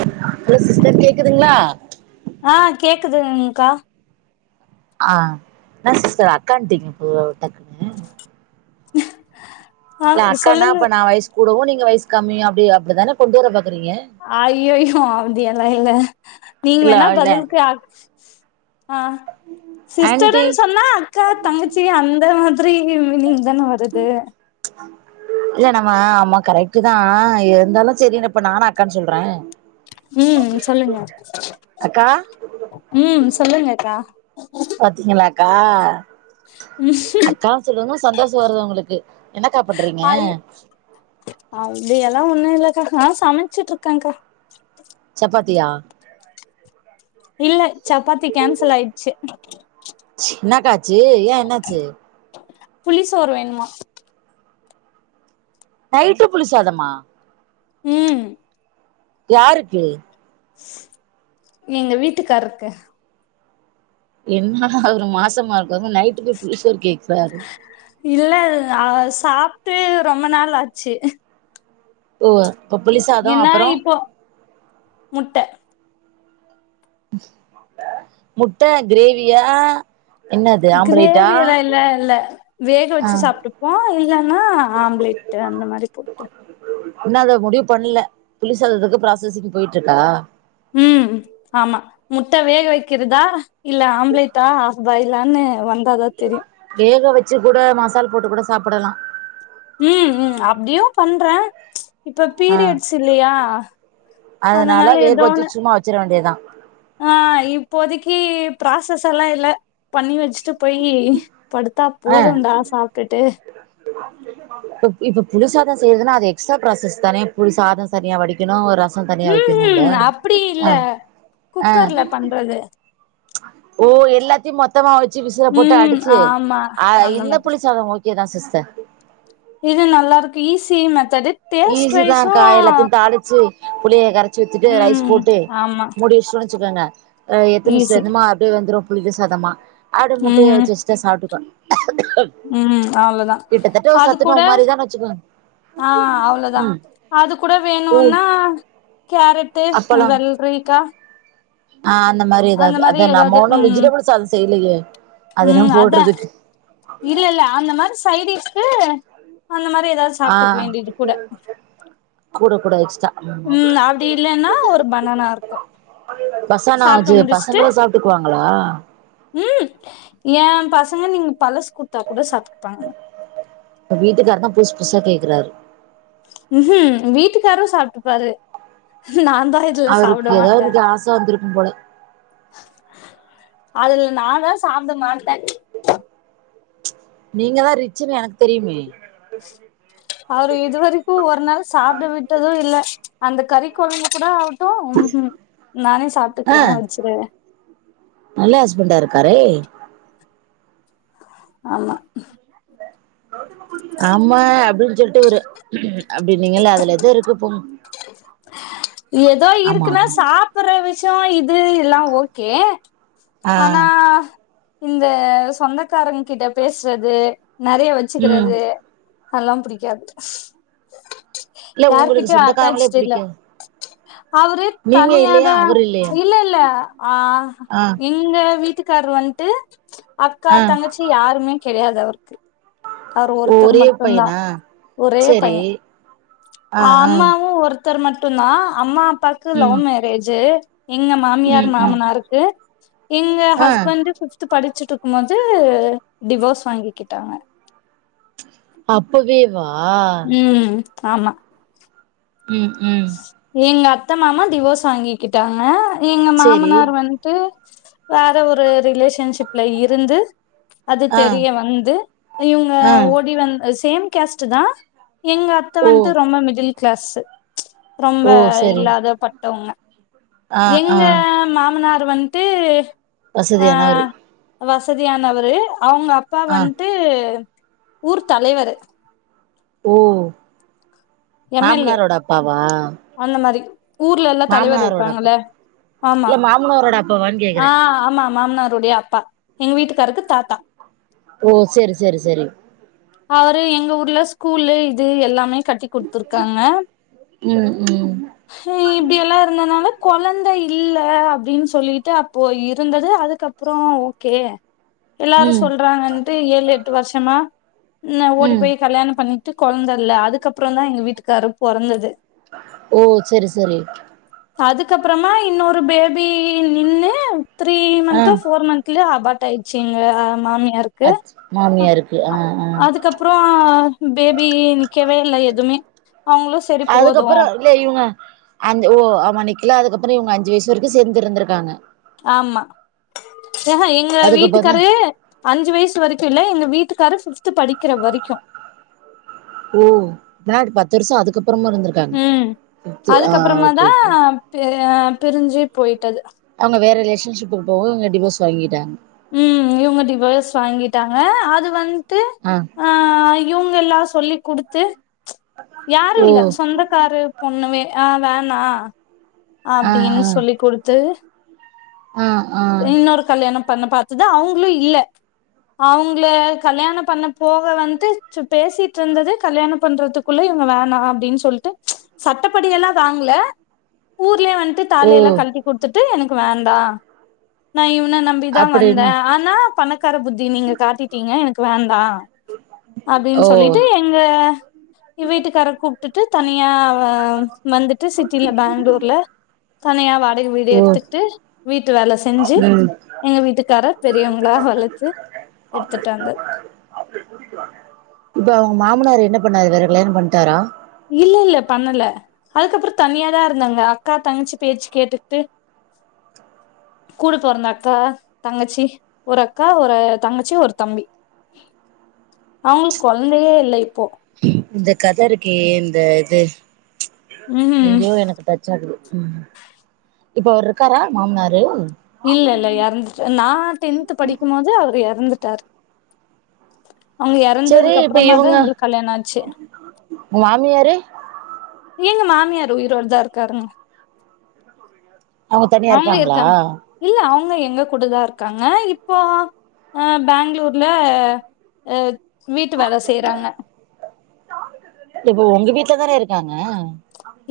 [unintelligible] Hello sister கேக்குதுங்ளா துங்க்கா ஆ என்னா‌ சிஸ்டர் அக்கான்டிங்க போ டக்குனு ஆ ல அக்கானா சொல்லுங்க அப்ப நா வைஸ் கூடவு நீங்க வைஸ் ஸ்கம்மி அப்டி அப்டிதான கொண்டு வரப் பாக் ஐய்யய்யோ அப்தியலா இல்ல நீங்க இல்ல வேணா இல்ல பதில்கு அக் ஆஹ் ஆன்ட்டி ஸ்டருனு சொன்னா அக்கா தங்கச்சி அந்த மாரி [unintelligible] [unintelligible] நீங் தான வருது இல்ல நம்ம ஆமா கரெக்ட்தா இருந்தாலு செரி இப்ப நானு அக்கானு சொல்றே ம் சொல்லுங்க அக்கா ம் சொல்லுங்க அக்கா பாத்தீங்களாக்கா ம் அக்கா சொல்லுங்கு சந்தோஷொ வருது உங்ளுக்கு என்ன கா பன்றீங்க ஐ ஒன்னு இல்லகா ஆஹ் சமச்சிட்ருக்கேகா சப்பாத்தியா இல்ல சப்பாத்தி கேன்சல் ஆய்ட்சு சின்னகாச்சு ஏ என்னாச்சு புளிசோரு வேணுமா நைட்டு புளிசாதமா ம் யாருக்கு எங்க வீட்டுக்காருக்கு என்ன ஒரு மாசமா இருக்குகாக நைட்டுகு புளி இல்ல அ சாப் ட்டு ரொம்ப நாள் ஆச்சு ஓ இப்ப புளி சாதம் ஏன்னா அப்பறம் இப்போ முட்ட முட்ட கிரேவியா என்னது ஆம்பளைட்டா கிரேவி எல்லா இல்ல இல்ல வேக ஆ வச்சு சாப்ட்டுப்போம் இல்ல னா ஆம்லேட்டு அந்த மாரி போட்டு இன்னும் அத முடிவு பண்ல புளி சாதத்துக்கு ப்ராசஸிங் போயிட்டு இருக்கா ம் ஆமா முட்ட வேக வைக்கிறதா இல்ல ஆம்லேட்டா ஆஃபாயி லானு வந்தாதா தெரியு வேக வச்சு கூட மசால் போட்டு கூட சாப்டலா ம் ம் அப்டியும் பண்றேன் இப்ப ஆ பீரியட்ஸ் இல்லையா அதனால வேக ஏதோ வச்சு ஒண்ணு சும்மா வச்சிட வேண்டியதா ஆ இப்போதைக்கு ப்ராசஸ் எல்லா இல்ல பண்ணி வச்சுட்டு போயி படுத்தா போதும்ண்டா சாப்ட்டுட்டு இப் இப்ப புளி சாதம் செய்றதுன்னா அது எக்ஸ்ட்ரா ப்ராசஸ் தானே புளி சாதம் சரியா வடிக்கணு ஒ ர ம் ம் அப்டி இல்ல ஆ குக்கர்ல பண்றது ஓ எல்லாத்தையு மொத்தமா வ ச்சு விசில போட்டு ம் அடிச்சு ஆமா ஆ அந்த என்ன மாதிரி புளி சாதம் ஓகேதா சிஸ்டர் க்கு ஈசி மெத் ஈஸி தாங்கா எல்லாத்தையு தாளிச்சு புளிய கரைச்சி வச்சுட்டு ரைஸ் ம் போட்டு ஆமா மூடி வச்சுட்டோனு வச்சுக்கோங்க அ எத்தினி ஈஸி செஞ்சமா அப்டியே வந்துரும் புளிக சதமா ஆடு முட்டய ம் வச்செஸ்டா சாப்டுக்க ம் அவ்வளோதா கிட்டத்தட்ட ஒரு அது கூட சத்துணவு மாரிதான்னு வச்சுக்கோங்க ஆ அவ்வளதா ம் அது கூட கூழ் வேணுனா கேரட்டு அப்பளம் வெல்ரிக்கா ஆ அந்த மாரி எதாவது அத நம்ம ஒண்ணு ம் வெஜிடபிள் சேலட் செய்யலையே அதெல்லா ம் அதா போடுறதுக்கு ஹு அந்த மாரி எதாவது ஆ சாப்ட்டுக்க வேண்டியது கூட கூட கூட எக்ஸ்ட்டா ம் அப்டி இல்லன்னா ஒரு பனானா இருக்கு பசாநா சாப்ட்டு ஆச்சு முடிச்சுட்டு பசங்களு சாப்ட்டுக்குவாங்களா ம் ஏ பசங்க நீங்க பழசு குடுத்தா கூட சாப்ட்டுப்பாங்க இப்ப வீட்டுக்காரருதா புதுசு புதுசா கேக்குறாரு ம்ஹும் வீட்டுக்காரும் சாப்பிட்டுப்பாரு அவருக்கு எதாவது ஆச வந்திருக்கும் போல அதுல நான்தா சாப்ட மாட்ட நீங்கதா ரிச்சுன்னு எனக்கு தெரியுமே அவரு இதுவரைக்கும் ஒரு நாள் சாப்பிட விட்டதும் இல்ல அந்த கறிக்குழம்பு கூட ம்ஹும் நானே ஆ சாப்ட்டுக்கிறே வச்சுரு நல்ல ஹஸ்பண்டா இருக்காரே ஆமா ஆமா அப்படினு சொல்லிட்டு ஒரு அப்டின்னீங்கல்ல அதுல எதோ இருக்கு போங்க ஏதோ ஆமா இருக்குன்னா ஆமா சாப்பற மிச்சம் இது எல்லாம் ஓகே ஆ ஆனா இந்த சொந்தக் காரங்கிட்ட பேசுறது நெறைய ம் வச்சுக்கிறது அதல்லாம் புடிக்காது இல்ல உங்களுக்கு யார்கிட்டயு சொந்தக்காரங்களே அட்டாச்ட் இல்ல புடிக்கா அவரு தனியாத இல்ல இல்ல ஆ ஆ இங்க வீட்டுக்கு வீட்டுகார் வன்ட்டு அக்கா ஆ தங்கச்சி யாருமே கிடையாது அவருக்கு அவர் ஒருத்தர் ஒரே மட்டுந்தா பையனா ஒரே சரி பைய ஆ அ ஆ அம்மாவு ஒருத் த்தர் மட்டுந்தா அம்மா அப்பாக்கு லவ் ம் மேரேஜு எங்க மாமியார் ம் ம் மாமனாருக்கு இங்க ஆ ஹஸ்பெண்ட்டு ஃபிப்த் படிச்சுட்டு இருக்கும்போது டிவோர்ஸ் வாங்கிக்கிட்டாங்க அப்பவே வா ம் ஆமா ம் எங்க அத்த மாமா டிவோஸ் வாங்கிக்கிட்டாங்க எங்க சேரி மாமனார் வந்துட்டு வேற ஒரு ரிலேஷன்ஷிப்ல இருந்து அது ஆ தெரிய வந்து இவங்க ஆ ஓடி வந்த சேம் கேஸ்ட் தா எங்க அத்த ஓ வந்துட்டு ரொம்ப மிடில் க்ளாஸ்சு ரொம்ப ஓ சரி இல்லாத பட்டவங்க ஆ ஆ எங்க மாமனார் வண்ட்டு வசதியானவரு வசதியானவரு அவங்க அப்பா ஆ வண்ட்டு ஊர் தலைவரு ஓ எம்எல்ஏ மாமனாரோட அப்பாவா அந்த மாதிரி ஊர்ல எல்லா தலைவர் மாமனாரோட அப்பா இருப்பாங்கல்ல ஆமா இல்ல மாமனாரோட அப்பாவான்னு ஆ கேக்குறே ஆமா மாமனாருடைய அப்பா எங்க வீட்டுக்காருக்கு தாத்தா ஓ செரி செரி செரி அவரு எங்க ஊர்ல ஸ்கூல்லு இது எல்லாமே கட்டி இருக்காங்க ம் ம் இப்படியெல்லாம் இருந்ததுனால குழந்தை இல்ல அப்படின்னு சொல்லிட்டு அப்போ இருந்தது அதுக்கப்புறம் ஓகே எல்லாரும் ம் சொல்றாங்கன்ட்டு ஏழு எட்டு வருஷமா ன்ன ஓடி ம் போய் கல்யாணம் பண்ணி குழந்த இல்ல அதுக்கப்புறம் தான் எங்க வீட்டுக்கார் பொறந்தது ஓ சரி சரி அதுக்கப்புறமா இன்னொரு பேபி நின்னு த்ரீ ஆ மந்த்தோ ஃபோர் மந்த்ல அபாட் த்யாடுச்சிங்க மாமி யாருக்கு அத் மாமியாருக்கு ஆ ஆ அதுக்கப்புறம் பேபி நிக்கவே இல்ல எதுவுமே அதுக்கப்புறம் இல்ல இவங்க அஞ்சு ஓ ஆமா நிக்குல அதுக்கப்புறம் இவங்க அஞ்சு வயசு வரைக்கும் சேர்ந்து இருந்திருக்காங்க ஆமா யஹ எங்க அதுக்கப்புறந்தா வீட்டுக்காரு அஞ்சு வயசு வரைக்கும் இல்ல எங்க வீட்டு கார ஃபிப்து படிக்கிற வரைக்கும் ஓ ன்னா பத்து வருஷம் அதுக்கு அப்புறமு இருந்திருக்காங்க ம் ஓகே ஆ பிரிஞ்சு போயிட்டது அவங்க வேற ரிலேஷன்ஷிப்புக்கு போகங்க அவங்க டிவோர்ஸ் வாங்கிட்டாங்க உம் இவங்க டிவர்ஸ் வாங்கிட்டாங்க அது வந்து த்து ஆ ஆஹ் இவங்க எல்லாஸ் சொல்லி குடுத்து யாரும் ஓ இல்ல சொந்தக்காரு பொண்ணுவே அ வேணா ஆ அப்படின்னு ஆ சொல்லி் குடுத்து ஆ ஆ இன்னொரு கல்யாணம் பண்ண பாத்தது அவங்களும் இல்ல அவங்கள கல்யாணம் பண்ண போக வந்து ச்சு பேசிட்டு இருந்தது கல்யாணம் பண்றதுக்குள்ள இவங்க வேணாம் அப்படினு சொல்லிட்டு சட்டப்படி எல்லாம் வாங்ல ஊர் உள்ளே வன்ட்டு ஓ தாலி எல்லாம் கழட்டி குடுத்துட் த்து எனக்கு வேண்டா ந இவ் ன்ன நம்பி தான் வந்தே அப்படின்னு ஆனா பணக்க பணக்கார புத்திய நீங்க காட்டீடீங்க எனக்கு வேண்டாம் அப்படின்னு ஓ சொல்லிட்டு எங்க வீட்டுக்கார கூப்பிட்டுட்டு தனியா வந்துட்டு சிட்டில பெங்களூர்ல தனியா வாடகை வீடு ஓ எடுத்துட்டு வீட்டு ட்டு வேல செஞ்சு ம் எங்க வீட்டுக்காரர் பெரியவங்களா வளச்சு எடுத்துட்டு வந்து இப்ப அவங்க மாமனார் என்ன பண்ணாரு வேற கல்யாணம் பண்டாரா இல்ல இல்ல பண்ணல அதுக்கப்புறோ தனியாதா இருந்தாங்க அக்கா தங்கச்சி பேச்சு கேட்டுட்டு கூட பொறந்த அக்கா தங்கச்சி ஒரு அக்கா ஒரு தங்கச்சி ஒரு தம்பி அவங்களுக்கு கொழந்தையே இல்ல இப்போ இந்த கத இருக்கே இந்த இது ம்ஹூம் எங்கேயோ எனக்கு டச்சாகுது ம் இப்ப அவரு இருக்காரா மாமனாரு இல்ல இல்ல ஏறந்துட்டு நா டென்த்து படிக்குமோது அவரு எறந்து ட்டாரு சரி இப்ப இவங்க ஆச்சு. மாமியாரு எங்க மாமியார் உயிரோடதா இருக்காங்க அவங்க தனியா இருக்காங்களா வங்க எங்க கூடதா இருக்காங்க இப்போ அ பேங்களூர்ல அ வீட்டு வேல செய்றாங்க இப்போ ஒங்க வீட்லதானே இருக்காங்க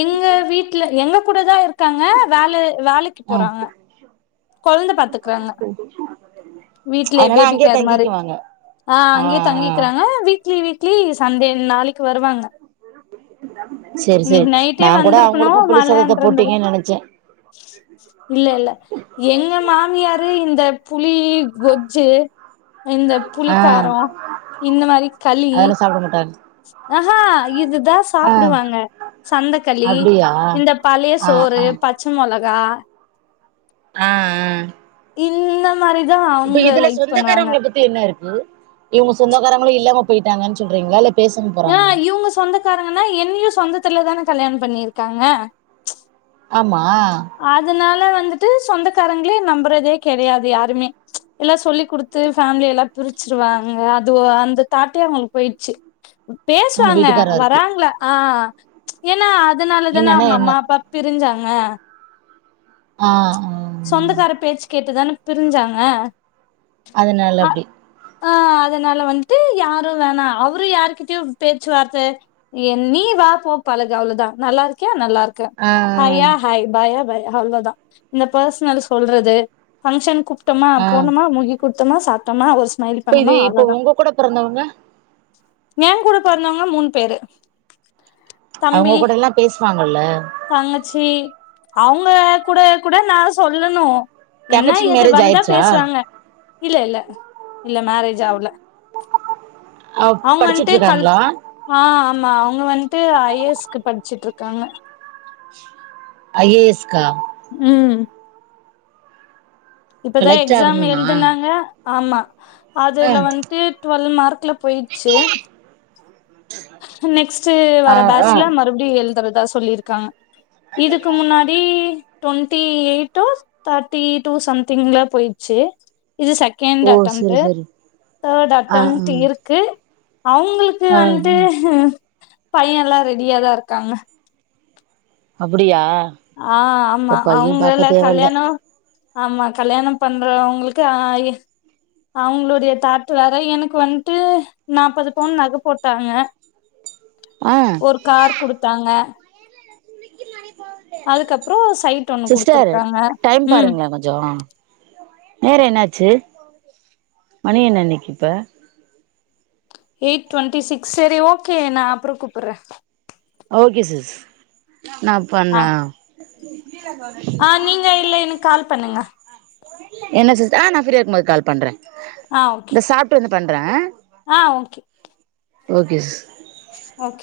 எங்க வீட்ல எங்க கூடதா இரு க்காங்க வேல வேலைக்கு ஆ போறாங்க கொழந்த பாத்துக்குறாங்க வீட்ல அதனால பேபி அங்கேயே கேர் மாரி தங்கிக்குவாங்க ஆ அங்கேயே தங்கிக்குறாங்க வீக்லி வீ க்லி சண்டே நாளைக்கு வருவாங்க செரி செரி இன்னைக்கு நா நைட்டே கூட வந்திருக்கணு அவங்களுக்கு புளி சாதத்த மழன்றத போட்டீங்கன்னு நெனச்சே ஏ மாமியாரு இந்த பு ளி கொஜ்ஜு இந்த ஆ புளிக்காரோ இந்த மாரி களி அதெல்லா சாப்ட மாட்டாங்க அஹா இது தா ஆ சாப்டுவாங்க சந்தக்களி அப்டியா இந்த பழைய ஆ சோறு ஆ ஆ பச்ச மொள கா ஆ ஆ இன்னு இப்ப இதுல சொந்தக்காரங்கள பத்தி என்ன இரு க்கு இவங்க சொந்தக்காரங்களு இல்லாம போயிட்டாங்கன் சொல்றீங்களா இல்ல பேசாம ஆ போறாங்களா இவங்க சொந்தக்காரங்கன்னா என்னையு சொந்தத் த்துல தானே கல்யாணொ பண்ணிருக்காங்க ஆமா அதுனால வ ந்துட்டு சொந்தக்காரங்களே நம்புறதே கெடையாது யாருமே எல்லா சொல்லி குடுத்து ஃபேமிலியேல்லா பிரிச்சிருவாங்க அது அந்த தாட்டே அவங்களுக்கு போயிட்ச்சு உங்க பேசுவாங்க வீட்டுக்காரா இருக்கு வராங்கள ஆ ஏனா அ தனால தானே என்னன்னா அவங்க என்ன அம்மா அப்பா பிரிஞ்சாங்க ஆ ஆஹ சொந்தக்கார பேச்சு கேட்டுதான பிரிஞ்சாங்க அதனால அப்டி ஆஹ் அதனால வந்துட்டு யாரும் வேணா அவரும் யாருகிட்டயும் பேச்சுவார்த்தை என் நீ வா போ பழகு அவ்ளவுதான் நல்லா இருக்கியா நல்லா இருக்க ஆ ஹ யா ஹய் பாயா பாய் ஹாவ்லதா இந்த பர்சனல் சொல்றது ஃபங்க்ஷன் ட்டமா போனோமா [unintelligible] தும்மா சாப்டோனா [unintelligible] ப இது இப்ப உங்க கூட பிறந்தவங்க ஏ கூட பொறந்தவங்க மூணு பேரு அவங்க தம்பி கூடலா பேசுவாங்கல தங்கச்சி அவங்க கூட கூட நா சொல்லணு என்ன தங்கச்சிக்கு எது மேரேஜ் வந்தா ஆயிடுச்சா பேசுவாங்க இல்ல இல்ல இல்ல மேரேஜ் ஆவுல அவ அவங்க படிச்சிட்டு வந்ட்டு கல் இருக்காங்களா ஆ ஆமா அவங்க வந் ட்டு ஐ ஏ எஸ்க்கு படிச்சிட்டுருக்காங்க ஐ ஏ எஸ்கா? ம் இப்பதா கலெக்டர் எக்ஸாம் ஆகணும்னா எழுதுனாங்க ஆமா ஆ அதுல வந்ட்டு ட்வெல்வ் மா [unintelligible] போயிச்சு நெக்ஸ்ட் ஆ வர ஆ பேட்சல மறுபடியு எழுதறதா சொல்லிருக்காங்க இதுக்கு முன்னாடி ட்வென்டி எயிட்டோ தேட்டி டூ சம் திங்களா போயிர்ச்சு இது செகண்ட் ஓ சரி அட்டெம்ட்டு சரி தேர்ட் ஆ ஆ அட்டம்ட் இருக்கு அவங்களுக்கு ஆ வந்ட்டு ம் பையல்லா ரெடியாதா இருக்காங்க அப்புடியா ஆ ஆமா அவுங்கள தேவல்ல கல்யாணோ ஆமா கல்யாணம் பண்றவங்களுக்கு அ அவுங்களுடைய தாட்டு வேற எனக்கு வந்துட்டு நாற்பது பவுன் நக போட்டாங்க ஆ ஒரு கார் குடுத்தாங்க அதுக்கப்புறோ சைட் ஒண்ணு சிஸ்டர் குடுத்துருக்காங்க டைம் ம் பாருங்க கொஞ்சம் நேர என்னாச்சு மணி என்னன்னைக்கு இப்ப எயிட் டுவெண்ட்டி சிக்ஸ் சரி ஓகே நா அப்பறம் கூப்புட்றேன் ஓகே சிஸ் நா பண் ஆ ம் ஆ நீங்க இல்ல எனக்கு கால் பண்ணுங்க என்ன சிஸ் ஆ நா ஃப்ரியா இருக்கும் போது கால் பண்றேன் ஆ ஓகே இந்த சாப்ட்டு வந்து பண்றேன் ஆ ஓகே ஓகே சிஸ் ஓகே